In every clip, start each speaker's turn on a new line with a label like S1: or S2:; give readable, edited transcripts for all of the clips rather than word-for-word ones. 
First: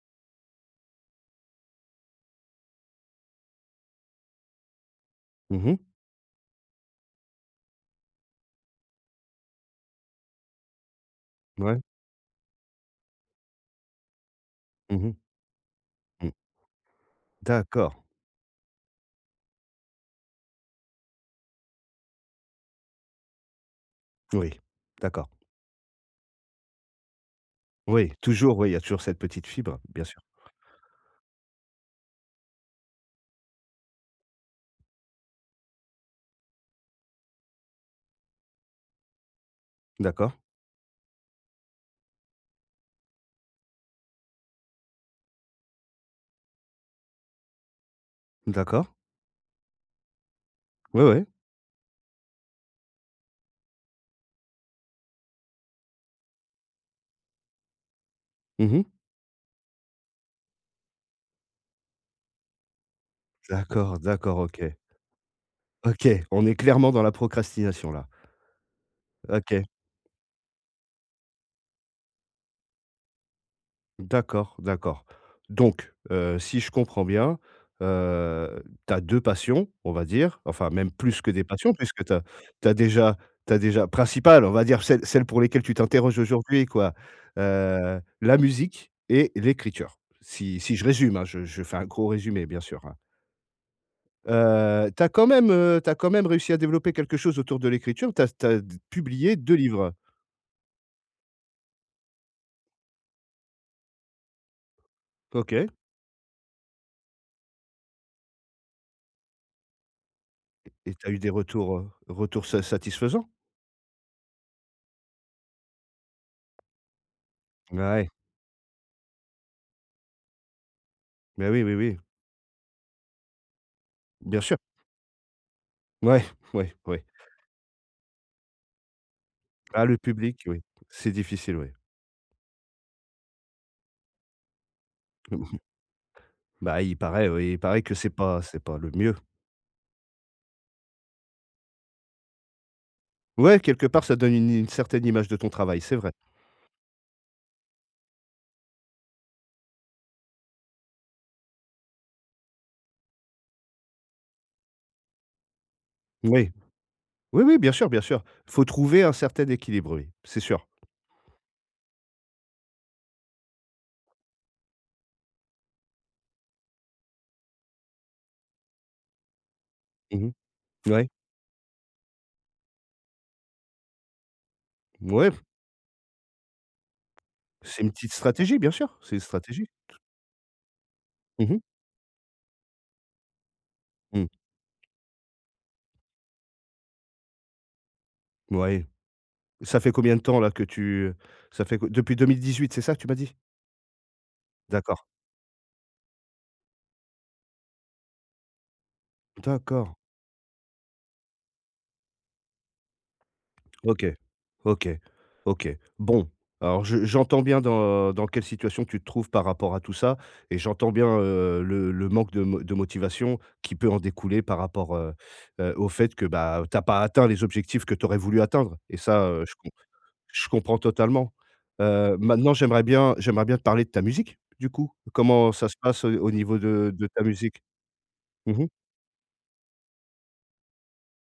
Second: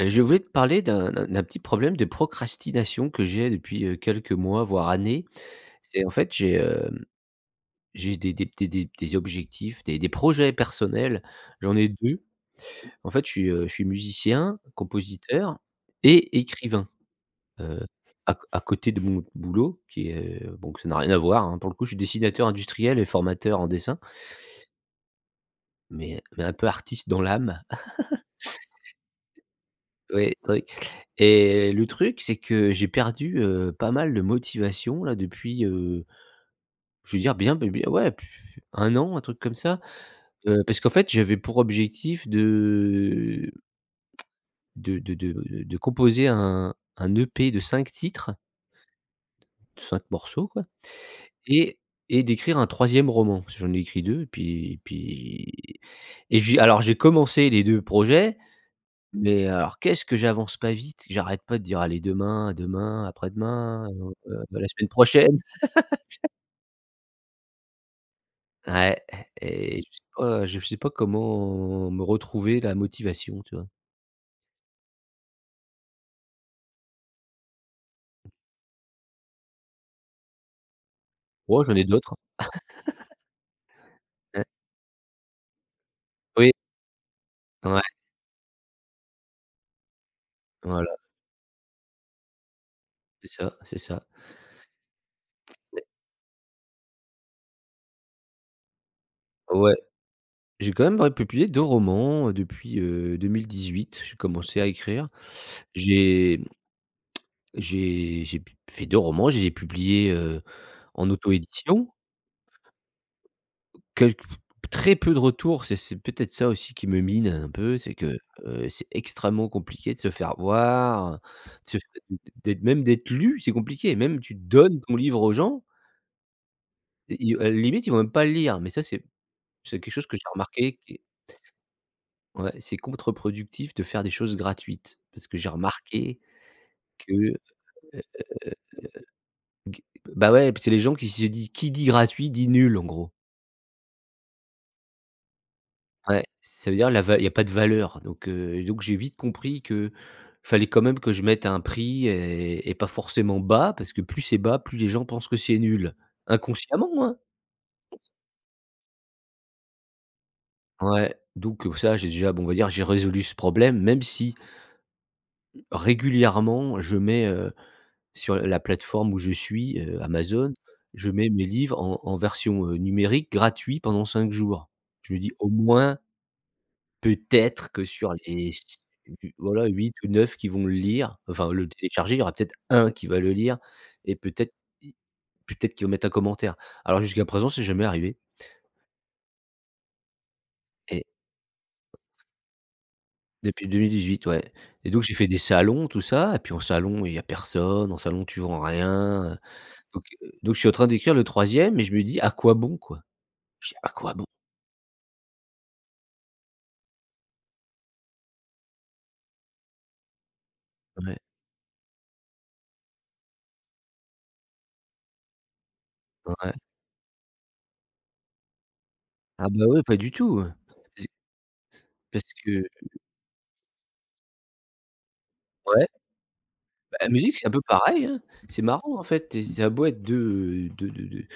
S1: Je voulais te parler d'un petit problème de procrastination que j'ai depuis, quelques mois, voire années.
S2: Mmh mh.
S1: C'est en fait, j'ai des objectifs, des projets personnels. J'en
S2: Ouais.
S1: ai 2. En fait, je suis musicien,
S2: Mmh mh.
S1: compositeur
S2: Mmh.
S1: et écrivain, heu,
S2: D'accord.
S1: à côté de mon boulot qui est, bon, que ça n'a rien à voir, hein. Pour le coup, je suis dessinateur industriel et formateur en dessin,
S2: Oui. D'accord.
S1: mais un peu artiste dans l'âme.
S2: Oui, toujours, oui, il y a toujours cette petite fibre, bien sûr.
S1: Ouais, truc Et le truc, c'est que j'ai perdu, pas mal de motivation là depuis, je veux dire bien b bien ouais, p 1 an, un truc comme ça.
S2: D'accord,
S1: Parce qu'en fait, j'avais pour objectif de de de de composer un EP de 5 titres,
S2: d'accord.
S1: 5 morceaux quoi
S2: Ouais, ouais.
S1: et et d'écrire un troisième roman. Parce que j'en ai écrit 2. Puis puis et j'ai alors j'ai commencé les 2 projets.
S2: Mmh mh.
S1: Mais alors qu'est-ce que j'avance pas vite? J'arrête pas de dire: «Allez demain, demain, après-demain,
S2: D'accord, d'accord, OK.
S1: la semaine prochaine».
S2: OK, on est clairement dans la procrastination là.
S1: Ouais,
S2: OK.
S1: et je sais pas comment me retrouver la motivation, tu vois?
S2: D'accord, d'accord. Donc, si je comprends bien, tu as 2 passions, on va dire, enfin même plus que des
S1: Oh,
S2: passions
S1: j'en ai
S2: puisque tu
S1: d'autres,
S2: as déjà t'as déjà principale,
S1: hein.
S2: on va dire celles pour lesquelles tu t'interroges
S1: Oui,
S2: aujourd'hui quoi,
S1: ouais,
S2: la musique et l'écriture. Si je
S1: voilà,
S2: résume, hein, je fais un gros résumé bien sûr, hein.
S1: c'est ça, c'est ça.
S2: Tu quand même réussi à développer quelque chose autour de l'écriture. T'as t'as d publié 2
S1: Ouais,
S2: livres.
S1: j'ai quand même, ouais, publié 2 romans, depuis, 2018. J'ai commencé à écrire.
S2: OK,
S1: J'ai j'ai p fait 2 romans, je les ai publiés,
S2: et
S1: en
S2: t'as eu des retours,
S1: auto-édition.
S2: retours sa satisfaisants?
S1: Quelques Très peu de retours, c'est peut-être ça aussi qui me mine un peu, c'est
S2: Ouais,
S1: que, c'est extrêmement compliqué de se faire voir,
S2: mais oui,
S1: de
S2: oui,
S1: se f
S2: oui.
S1: d'être même d'être lu, c'est compliqué. Même tu
S2: Bien sûr.
S1: donnes ton livre aux gens,
S2: Ouais, ouais, ouais.
S1: et ils, à la limite, ils vont même pas le lire, mais ça, c'est
S2: Ah,
S1: quelque
S2: le
S1: chose que j'ai
S2: public, oui,
S1: remarqué qui est
S2: c'est difficile, oui.
S1: ouais, c'est contre-productif de faire des choses gratuites. Parce que j'ai remarqué
S2: Bah, il
S1: que,
S2: paraît, oui, il paraît que c'est pas le mieux.
S1: g bah, ouais, parce que les gens qui dit gratuit dit nul, en gros.
S2: Ouais, quelque part, ça donne une certaine image de ton travail, c'est vrai.
S1: Ouais, ça veut dire la va il y a pas de valeur, donc j'ai vite compris qu'il fallait quand même que je mette un prix et pas forcément bas parce que plus c'est bas, plus les gens pensent que c'est nul.
S2: Oui.
S1: Inconsciemment, hein.
S2: Oui, oui, bien sûr, bien sûr. Faut trouver un certain équilibre, oui, c'est sûr.
S1: Ouais, donc ça, j'ai déjà bon, on va dire, j'ai résolu ce problème même si régulièrement je mets, sur la plateforme où je suis,
S2: Mmh.
S1: Amazon,
S2: Ouais.
S1: je mets mes livres en version, numérique gratuit pendant 5 jours. Je me
S2: Ouais,
S1: dis, au moins, peut-être
S2: c'est
S1: que
S2: une petite
S1: sur les,
S2: stratégie, bien
S1: si
S2: sûr, c'est une
S1: voilà,
S2: stratégie.
S1: 8 ou 9 qui vont le lire, enfin
S2: Mmh mh.
S1: le télécharger, il y aura peut-être un qui va le lire et
S2: Mmh.
S1: i peut-être qu'il va mettre un commentaire. Alors jusqu'à présent, c'est jamais arrivé.
S2: Ouais. Ça fait combien de temps là que
S1: Et
S2: tu, ça fait qu depuis 2018, c'est ça que tu m'as dit?
S1: depuis 2018, ouais, et donc
S2: D'accord,
S1: j'ai fait des salons, tout ça. Et puis en salon, il y a personne, en salon, tu vends rien,
S2: d'accord.
S1: donc je suis en train d'écrire le troisième, e et je me dis: «À quoi bon, quoi?». Je dis: «À
S2: OK.
S1: quoi bon?».
S2: OK. OK. Bon, alors je j'entends bien dans quelle situation tu te trouves par rapport à tout ça et j'entends bien,
S1: Ouais,
S2: le manque de mo de motivation qui peut en découler par rapport, au fait que,
S1: ouais.
S2: bah, tu as pas atteint les objectifs que tu aurais voulu atteindre et ça, heu,
S1: Ah
S2: je
S1: bah,
S2: com
S1: ouais, pas du tout,
S2: je comprends
S1: parce
S2: totalement.
S1: parce
S2: Maintenant
S1: que
S2: j'aimerais bien te parler de ta musique, du coup. Comment ça se
S1: ouais.
S2: passe, au niveau de
S1: La
S2: ta
S1: musique, c'est un peu
S2: musique?
S1: pareil, hein. C'est
S2: Mmh mh.
S1: marrant en fait et ça a beau être 2 2 2 2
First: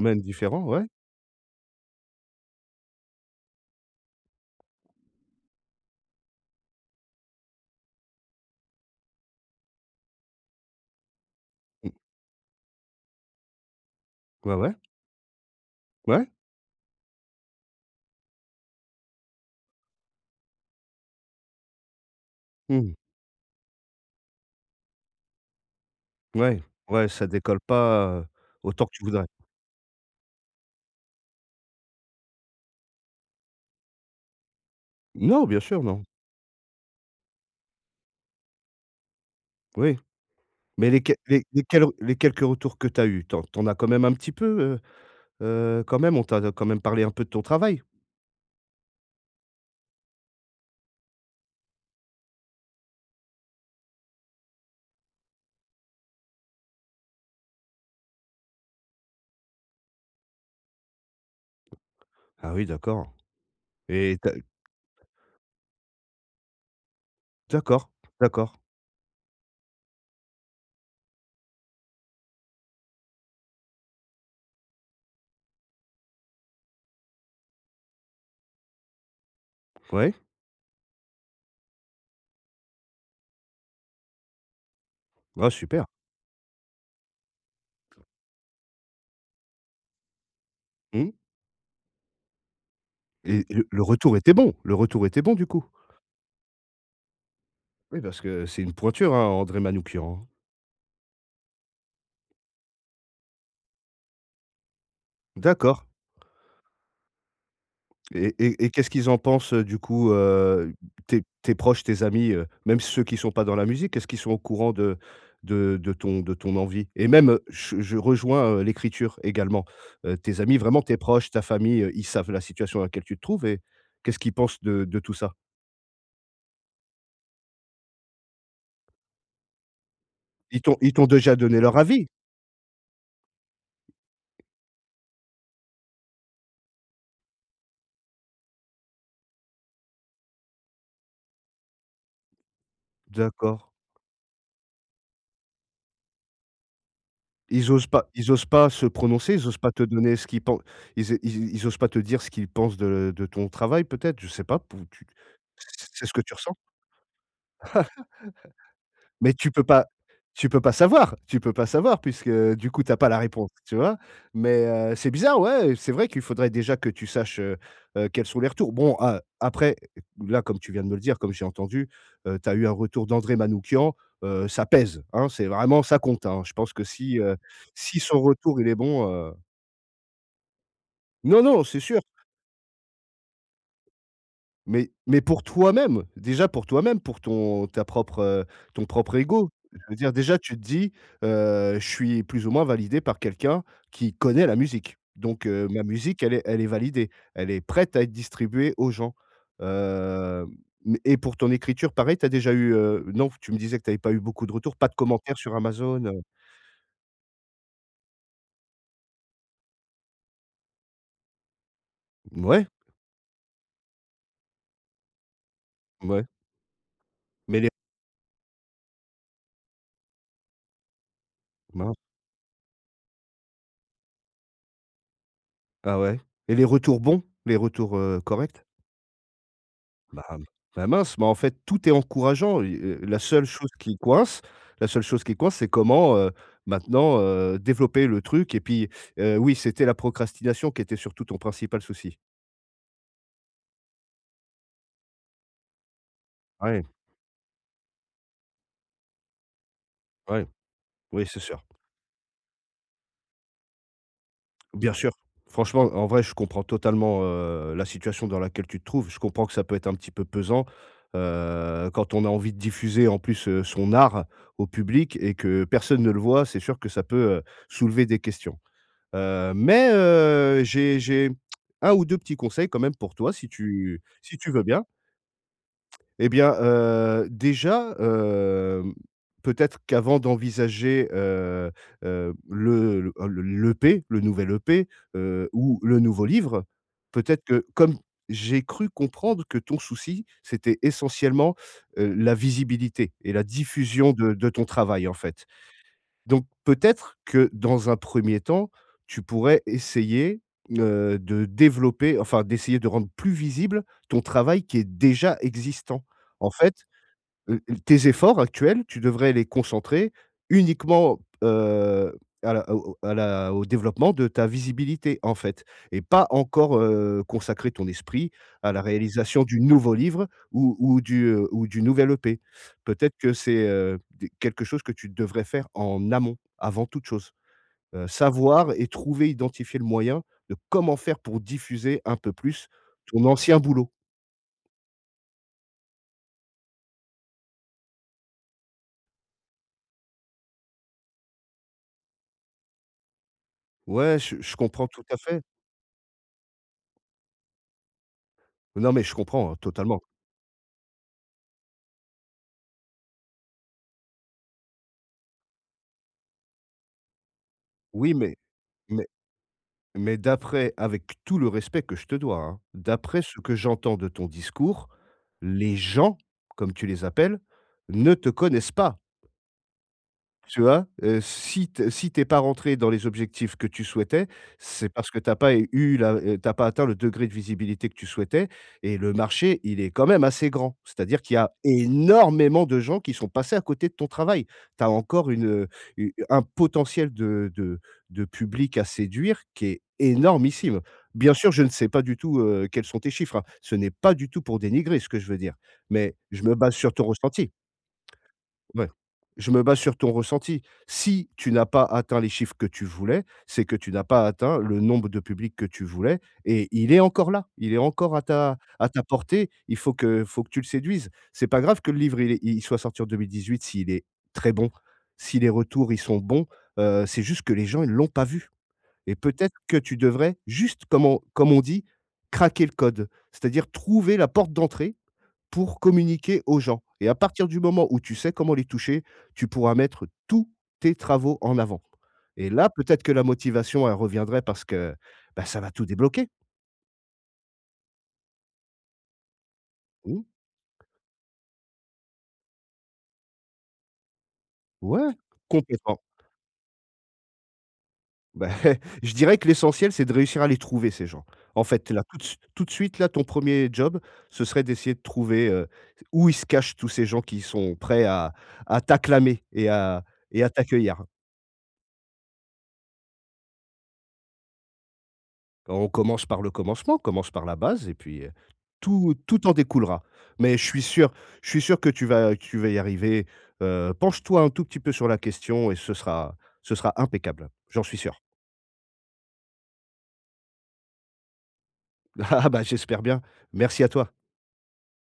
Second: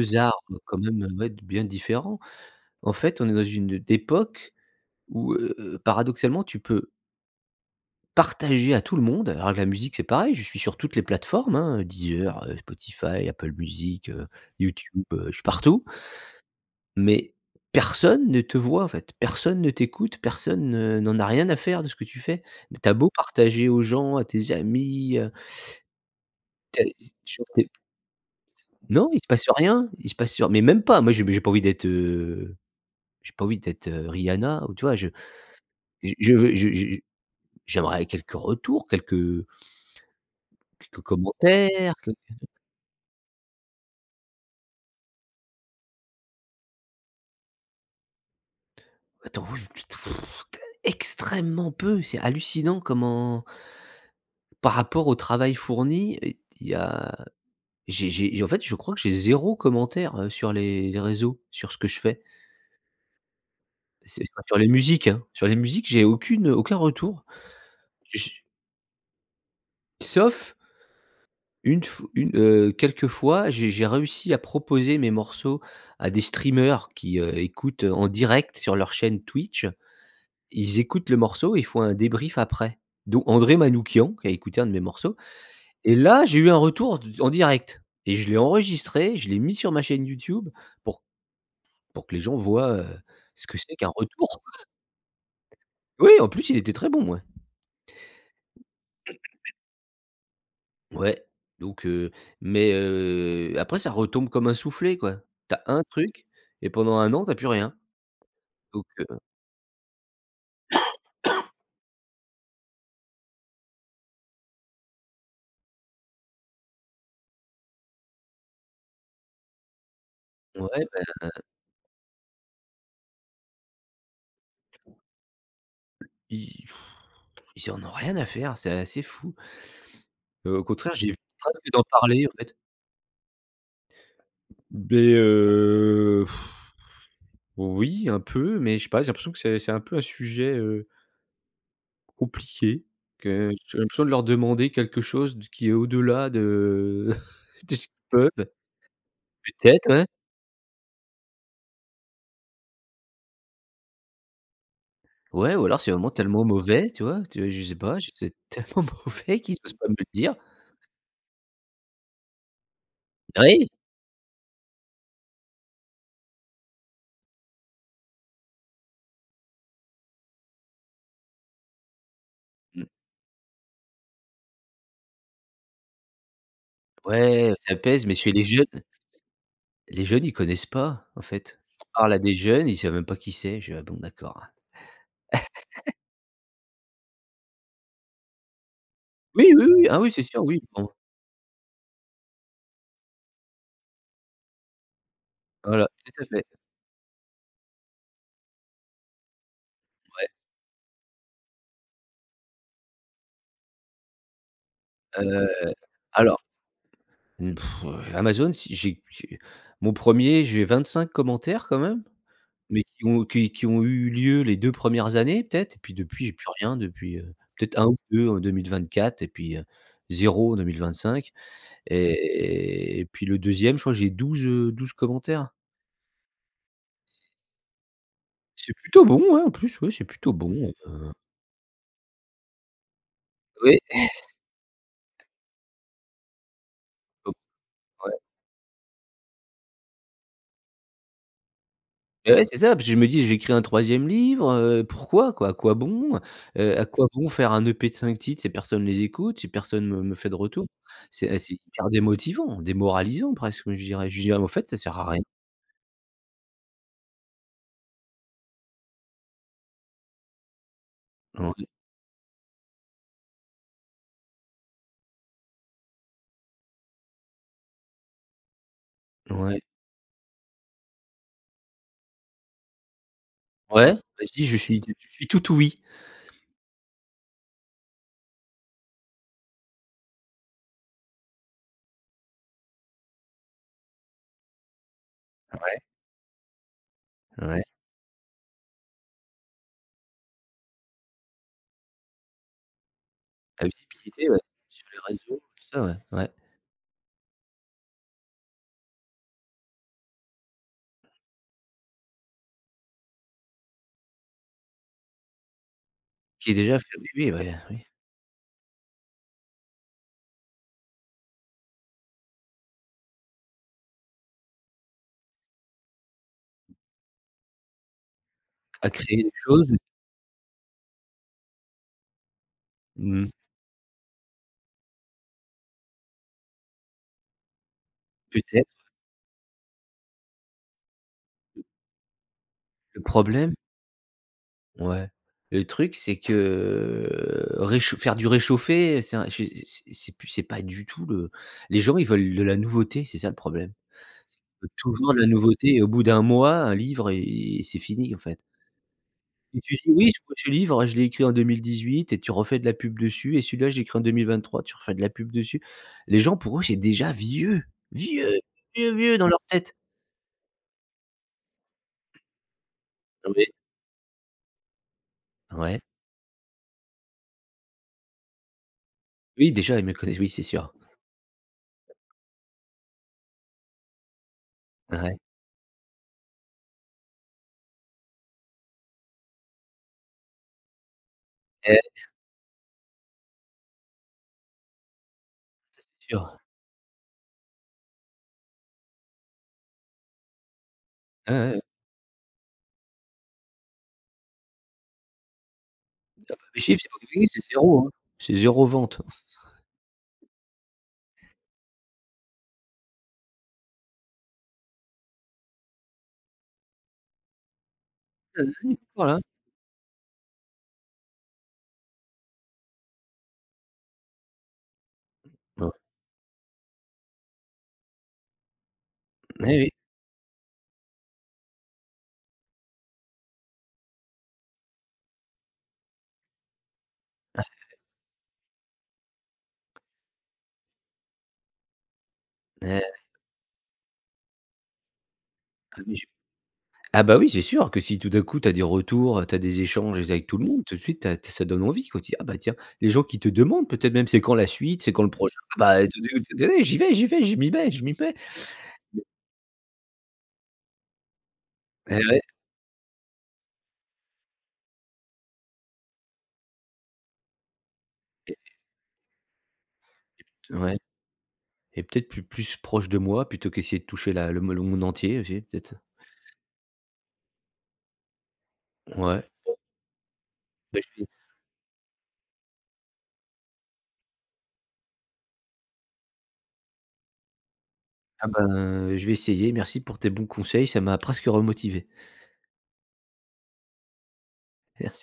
S1: 2 arts
S2: différents,
S1: quand
S2: ouais.
S1: même, ouais, bien différents. En fait, on est dans une époque où, paradoxalement, tu peux partager à tout le monde alors que la musique, c'est pareil, je suis sur toutes les plateformes, hein,
S2: Mmh.
S1: Deezer, Spotify, Apple Music,
S2: Ouais, ouais.
S1: YouTube, je suis partout.
S2: Ouais.
S1: Mais personne ne te voit en fait, personne ne t'écoute, personne, n'en a rien à faire de ce que tu fais. Tu
S2: Mmh.
S1: as beau partager aux gens, à tes amis,
S2: Ouais,
S1: tu
S2: ouais,
S1: as
S2: ça
S1: sur
S2: décolle
S1: tes
S2: pas, autant que tu
S1: non, il
S2: voudrais.
S1: se passe rien, il se passe mais même pas. Moi, j'ai pas envie d'être, Rihanna ou tu vois?
S2: Non, bien sûr, non.
S1: Je veux je j'aimerais quelques retours, quelques
S2: Oui. Mais
S1: quelques
S2: les
S1: commentaires, que
S2: quelques retours que tu as eu, t'en en as quand même un petit peu, quand même, on t'a quand même parlé un peu de ton travail?
S1: attends, oui, extrêmement peu. C'est hallucinant comment par rapport au travail fourni, il y a j'ai en fait, je crois que j'ai zéro commentaire, sur les réseaux, sur ce que je fais.
S2: Ah oui, d'accord, et
S1: C'est
S2: tu
S1: Enfin, sur les musiques, hein, sur les musiques, j'ai aucun retour.
S2: d'accord,
S1: Je
S2: d'accord.
S1: sauf Quelques fois, j'ai réussi à proposer mes morceaux à des streamers qui, écoutent en direct sur leur chaîne Twitch.
S2: Ouais,
S1: Ils écoutent le morceau et ils font un débrief après. Donc, André Manoukian qui a écouté un de mes morceaux,
S2: ah super.
S1: et là, j'ai eu un retour d en direct, et je l'ai enregistré, je l'ai mis sur ma chaîne YouTube pour
S2: Mmh,
S1: pour que les gens voient,
S2: et
S1: ce que
S2: le
S1: c'est qu'un
S2: retour était
S1: retour.
S2: bon? Le retour était bon, du coup?
S1: Oui, en plus, il était très bon, ouais.
S2: Oui, parce que c'est une pointure, hein, André Manoukian, hein.
S1: Ouais, donc heu, mais, après ça retombe comme un soufflé, quoi. T'as un
S2: D'accord.
S1: truc et pendant un an, t'as plus rien.
S2: Et
S1: Donc,
S2: qu'est-ce qu'ils en pensent, heu, du coup, tes proches, tes amis, même ceux qui sont pas dans la musique, est-ce qu'ils sont au courant de ton envie? Et même, je rejoins, l'écriture également. Tes amis,
S1: ouais,
S2: vraiment tes
S1: bah,
S2: proches, ta famille, ils savent la situation dans laquelle tu te trouves et qu'est-ce qu'ils pensent de tout ça?
S1: ils ils en ont rien à faire, c'est assez fou. Au
S2: Ils
S1: contraire,
S2: t'ont
S1: j'évite
S2: déjà donné
S1: presque
S2: leur
S1: d'en
S2: avis?
S1: parler, en fait. Beh, oui, un peu, mais je sais pas, j'ai l'impression que c'est un peu un sujet, compliqué, que
S2: D'accord.
S1: j'ai l'impression de leur demander quelque chose de qui est au-delà de de ce qu'ils
S2: Ils osent
S1: peuvent.
S2: pas se prononcer? Ils osent pas te
S1: Peut-être, ouais.
S2: donner ce qu'ils pen ils osent pas te dire ce qu'ils pensent de ton travail peut-être? Je sais pas pou tu
S1: Ouais, ou alors
S2: c'est
S1: c'est vraiment
S2: ce que tu
S1: tellement
S2: ressens?
S1: mauvais, tu vois? Tu Je sais pas, je c'est tellement
S2: Mais
S1: mauvais
S2: tu
S1: qu'ils
S2: peux
S1: osent
S2: pas
S1: pas me le dire.
S2: tu peux pas savoir puisque, du coup, tu as pas la réponse,
S1: Oui!
S2: tu vois? Mais, c'est bizarre, ouais, c'est vrai qu'il faudrait déjà que tu saches, quels sont les retours. Bon, a après, là, comme tu viens de me le dire, comme j'ai entendu, tu as eu un
S1: Mmh,
S2: retour d'André Manoukian, ça pèse, hein, c'est vraiment ça compte, hein. Je pense que si,
S1: ouais, ça
S2: si
S1: pèse. Mais
S2: son
S1: chez les
S2: retour, il est
S1: jeunes
S2: bon,
S1: les jeunes, ils connaissent pas, en
S2: non,
S1: fait.
S2: non, c'est
S1: On
S2: sûr.
S1: parle à des jeunes, ils savent même pas qui c'est. Je fais: «Ah bon, d'accord».
S2: Mais pour toi-même, déjà pour toi-même, pour ton ta propre, ton propre ego.
S1: Oui, oui,
S2: Je
S1: oui,
S2: veux
S1: ah oui,
S2: dire
S1: c'est
S2: déjà
S1: sûr,
S2: tu te
S1: oui, bon,
S2: dis, «Je suis plus ou moins validé par quelqu'un qui connaît la musique. Donc ma
S1: voilà,
S2: musique
S1: tout à
S2: elle est
S1: fait.
S2: validée. Elle est prête à être distribuée aux gens». Hem, mais et pour ton écriture pareil, tu as déjà eu, non, tu me disais que tu avais pas eu beaucoup de retours, pas de commentaires
S1: Heu,
S2: sur Amazon, heu?
S1: alors, Amazon, si j'ai j'ai mon premier, j'ai 25 commentaires quand même,
S2: Mouais,
S1: mais qui ont eu lieu les 2 premières années peut-être et puis
S2: ouais.
S1: depuis, j'ai plus rien. Depuis,
S2: Mais les
S1: peut-être un ou 2 en 2024 et puis, 0 en 2025.
S2: mince.
S1: Et puis le deuxième, je crois j'ai 12 commentaires.
S2: Ah ouais? Et les retours bons? Les retours, corrects?
S1: C'est plutôt bon, ouais, en plus, ouais, c'est
S2: Bah,
S1: plutôt bon,
S2: bah, mince, mais en fait, tout est encourageant et la seule chose
S1: ouais.
S2: qui coince, c'est comment, maintenant,
S1: Donc,
S2: développer
S1: ouais.
S2: le truc et puis, oui, c'était la procrastination qui était surtout ton principal souci.
S1: Bah, ouais, c'est ça, parce que je me dis: «J'écris un troisième livre, pourquoi quoi? À quoi bon?
S2: Ouais,
S1: À quoi bon faire un EP de 5 titres si personne les écoute, si personne me fait de
S2: ouais,
S1: retour?».
S2: oui,
S1: c'est ah,
S2: c'est
S1: c'est
S2: sûr.
S1: hyper démotivant, démoralisant presque, oui, je dirais. Je dirais: «En fait, ça
S2: Bien
S1: sert à
S2: sûr.
S1: rien».
S2: Franchement, en vrai, je comprends totalement, la situation dans laquelle tu te trouves. Je comprends que ça peut être un petit peu pesant,
S1: Ouais,
S2: quand on a envie de diffuser en plus, son art au public et que personne ne le voit, c'est sûr que ça peut, soulever des questions.
S1: ouais.
S2: Mais j'ai 1 ou 2 petits conseils quand même pour toi si
S1: Ouais,
S2: tu
S1: vas-y, je
S2: veux
S1: suis
S2: bien.
S1: je suis tout ouïe.
S2: Eh bien, déjà, hem, peut-être qu'avant d'envisager, le l'EP, le nouvel EP, ou le nouveau livre, peut-être
S1: Ouais,
S2: que comme j'ai cru comprendre que ton souci, c'était essentiellement, la visibilité et la
S1: la
S2: diffusion
S1: visibilité,
S2: de
S1: ouais,
S2: ton
S1: sur les
S2: travail, en
S1: réseaux,
S2: fait.
S1: tout ça, ouais, ouais,
S2: Donc peut-être que dans un premier temps, tu pourrais essayer, de développer, enfin d'essayer de rendre plus visible ton travail qui est déjà existant. En
S1: qui est
S2: fait,
S1: déjà fait, oui, oui, ouais, oui,
S2: Tes efforts actuels, tu devrais les concentrer uniquement, à la au développement de ta visibilité, en fait, et pas encore, consacrer ton esprit à la
S1: à créer des
S2: réalisation du
S1: choses,
S2: nouveau livre ou du, ou du nouvel EP. Peut-être
S1: mmh,
S2: que c'est, des quelque chose que tu devrais faire en amont, avant toute chose. Savoir
S1: peut-être.
S2: et trouver, identifier le moyen de comment faire pour diffuser un peu plus
S1: Le
S2: ton
S1: problème.
S2: ancien boulot.
S1: Ouais. Le truc, c'est que, réchau faire du réchauffé, c'est un je c'est plus c'est pas du tout le les gens, ils veulent de la nouveauté, c'est ça le problème.
S2: Ouais, je
S1: Ils veulent
S2: comprends tout
S1: toujours
S2: à
S1: de la
S2: fait.
S1: nouveauté et au bout d'un mois, un livre et c'est fini, en fait.
S2: Non, mais je comprends, hein,
S1: Et tu dis:
S2: totalement.
S1: «Oui, ce livre, je l'ai écrit en 2018 et tu refais de la pub dessus et celui-là, je l'ai écrit en 2023, tu refais de la pub dessus. Les gens, pour eux, c'est déjà vieux,
S2: Oui,
S1: vieux,
S2: mais
S1: vieux,
S2: mais
S1: vieux dans leur tête».
S2: d'après, avec tout le respect que je te dois, hein, d'après ce
S1: Oui.
S2: que j'entends de ton discours, les
S1: Ouais.
S2: gens, comme tu les appelles, ne te connaissent pas.
S1: Oui, déjà, ils me connaissent, oui, c'est
S2: Tu
S1: sûr.
S2: vois? Si t'es pas rentré dans les objectifs que tu souhaitais, c'est parce que
S1: Ouais.
S2: t'as pas eu la tu pas atteint le degré de visibilité que tu souhaitais et le marché, il est quand même assez grand. C'est-à-dire qu'il y a
S1: Eh,
S2: énormément de gens qui sont passés à côté de ton travail. Tu as encore une, u
S1: sûr.
S2: un potentiel de public à séduire qui est énormissime. Bien
S1: Ouais,
S2: sûr,
S1: ouais.
S2: je ne sais pas du tout, quels sont tes chiffres, hein. Ce n'est pas du tout pour dénigrer ce que je veux dire, mais
S1: Ah bah,
S2: je me
S1: mes
S2: base
S1: chiffres, c'est
S2: sur
S1: pas
S2: ton
S1: compliqué, c'est
S2: ressenti.
S1: 0, hein. C'est 0
S2: Ouais.
S1: vente.
S2: Je me base sur ton ressenti. Si tu n'as pas atteint les chiffres que tu voulais, c'est que tu n'as pas atteint le nombre de publics que tu voulais et il est encore là. Il est encore à ta
S1: Voilà.
S2: portée. Il faut que tu le séduises. C'est pas grave que le livre, il soit sorti en 2018 s'il est très bon, si les
S1: Hein.
S2: retours, ils sont bons, c'est juste que les gens, ils l'ont pas vu et peut-être
S1: Eh oui.
S2: que tu devrais juste, comme on dit, craquer le code. C'est-à-dire trouver la porte d'entrée pour communiquer aux gens et à partir du moment où tu sais comment les toucher, tu pourras mettre tous tes travaux en avant et là,
S1: Eh
S2: peut-être que la motivation, elle reviendrait parce que, bah, ça va
S1: bah,
S2: tout
S1: oui, je
S2: débloquer.
S1: ah bah, oui, c'est sûr que si tout d'un coup, tu as des retours, tu as des échanges
S2: Mmh,
S1: avec tout le monde, tout de suite, tu as ça donne envie, quoi. Tu dis: «Ah bah tiens», les gens qui te demandent peut-être même: «C'est quand la suite? C'est quand le
S2: ouais,
S1: prochain?». Ah bah,
S2: complètement.
S1: tout d'un coup, tu dis: «Eh, j'y vais, je m'y mets, je m'y mets».
S2: Bah, je dirais que l'essentiel, c'est de réussir à les trouver ces gens. En fait,
S1: Eh
S2: là,
S1: ouais,
S2: tout de suite, là, ton premier job, ce serait d'essayer de trouver, où ils se cachent tous ces gens qui sont prêts à
S1: et
S2: t'acclamer et à
S1: ouais
S2: t'accueillir.
S1: et peut-être plus proche de moi plutôt qu'essayer de toucher la le me le monde entier aussi, peut-être.
S2: Quand on commence par le commencement, on commence par la base et puis, tout
S1: Ouais.
S2: en découlera. Mais je
S1: Bah,
S2: suis
S1: je vais
S2: sûr que tu vas y arriver, penche-toi un tout petit peu sur la question et ce sera impeccable. J'en suis sûr.
S1: Ah bah, je vais essayer. Merci pour tes bons conseils, ça m'a presque remotivé.
S2: Ah bah, j'espère bien. Merci à toi.
S1: Merci.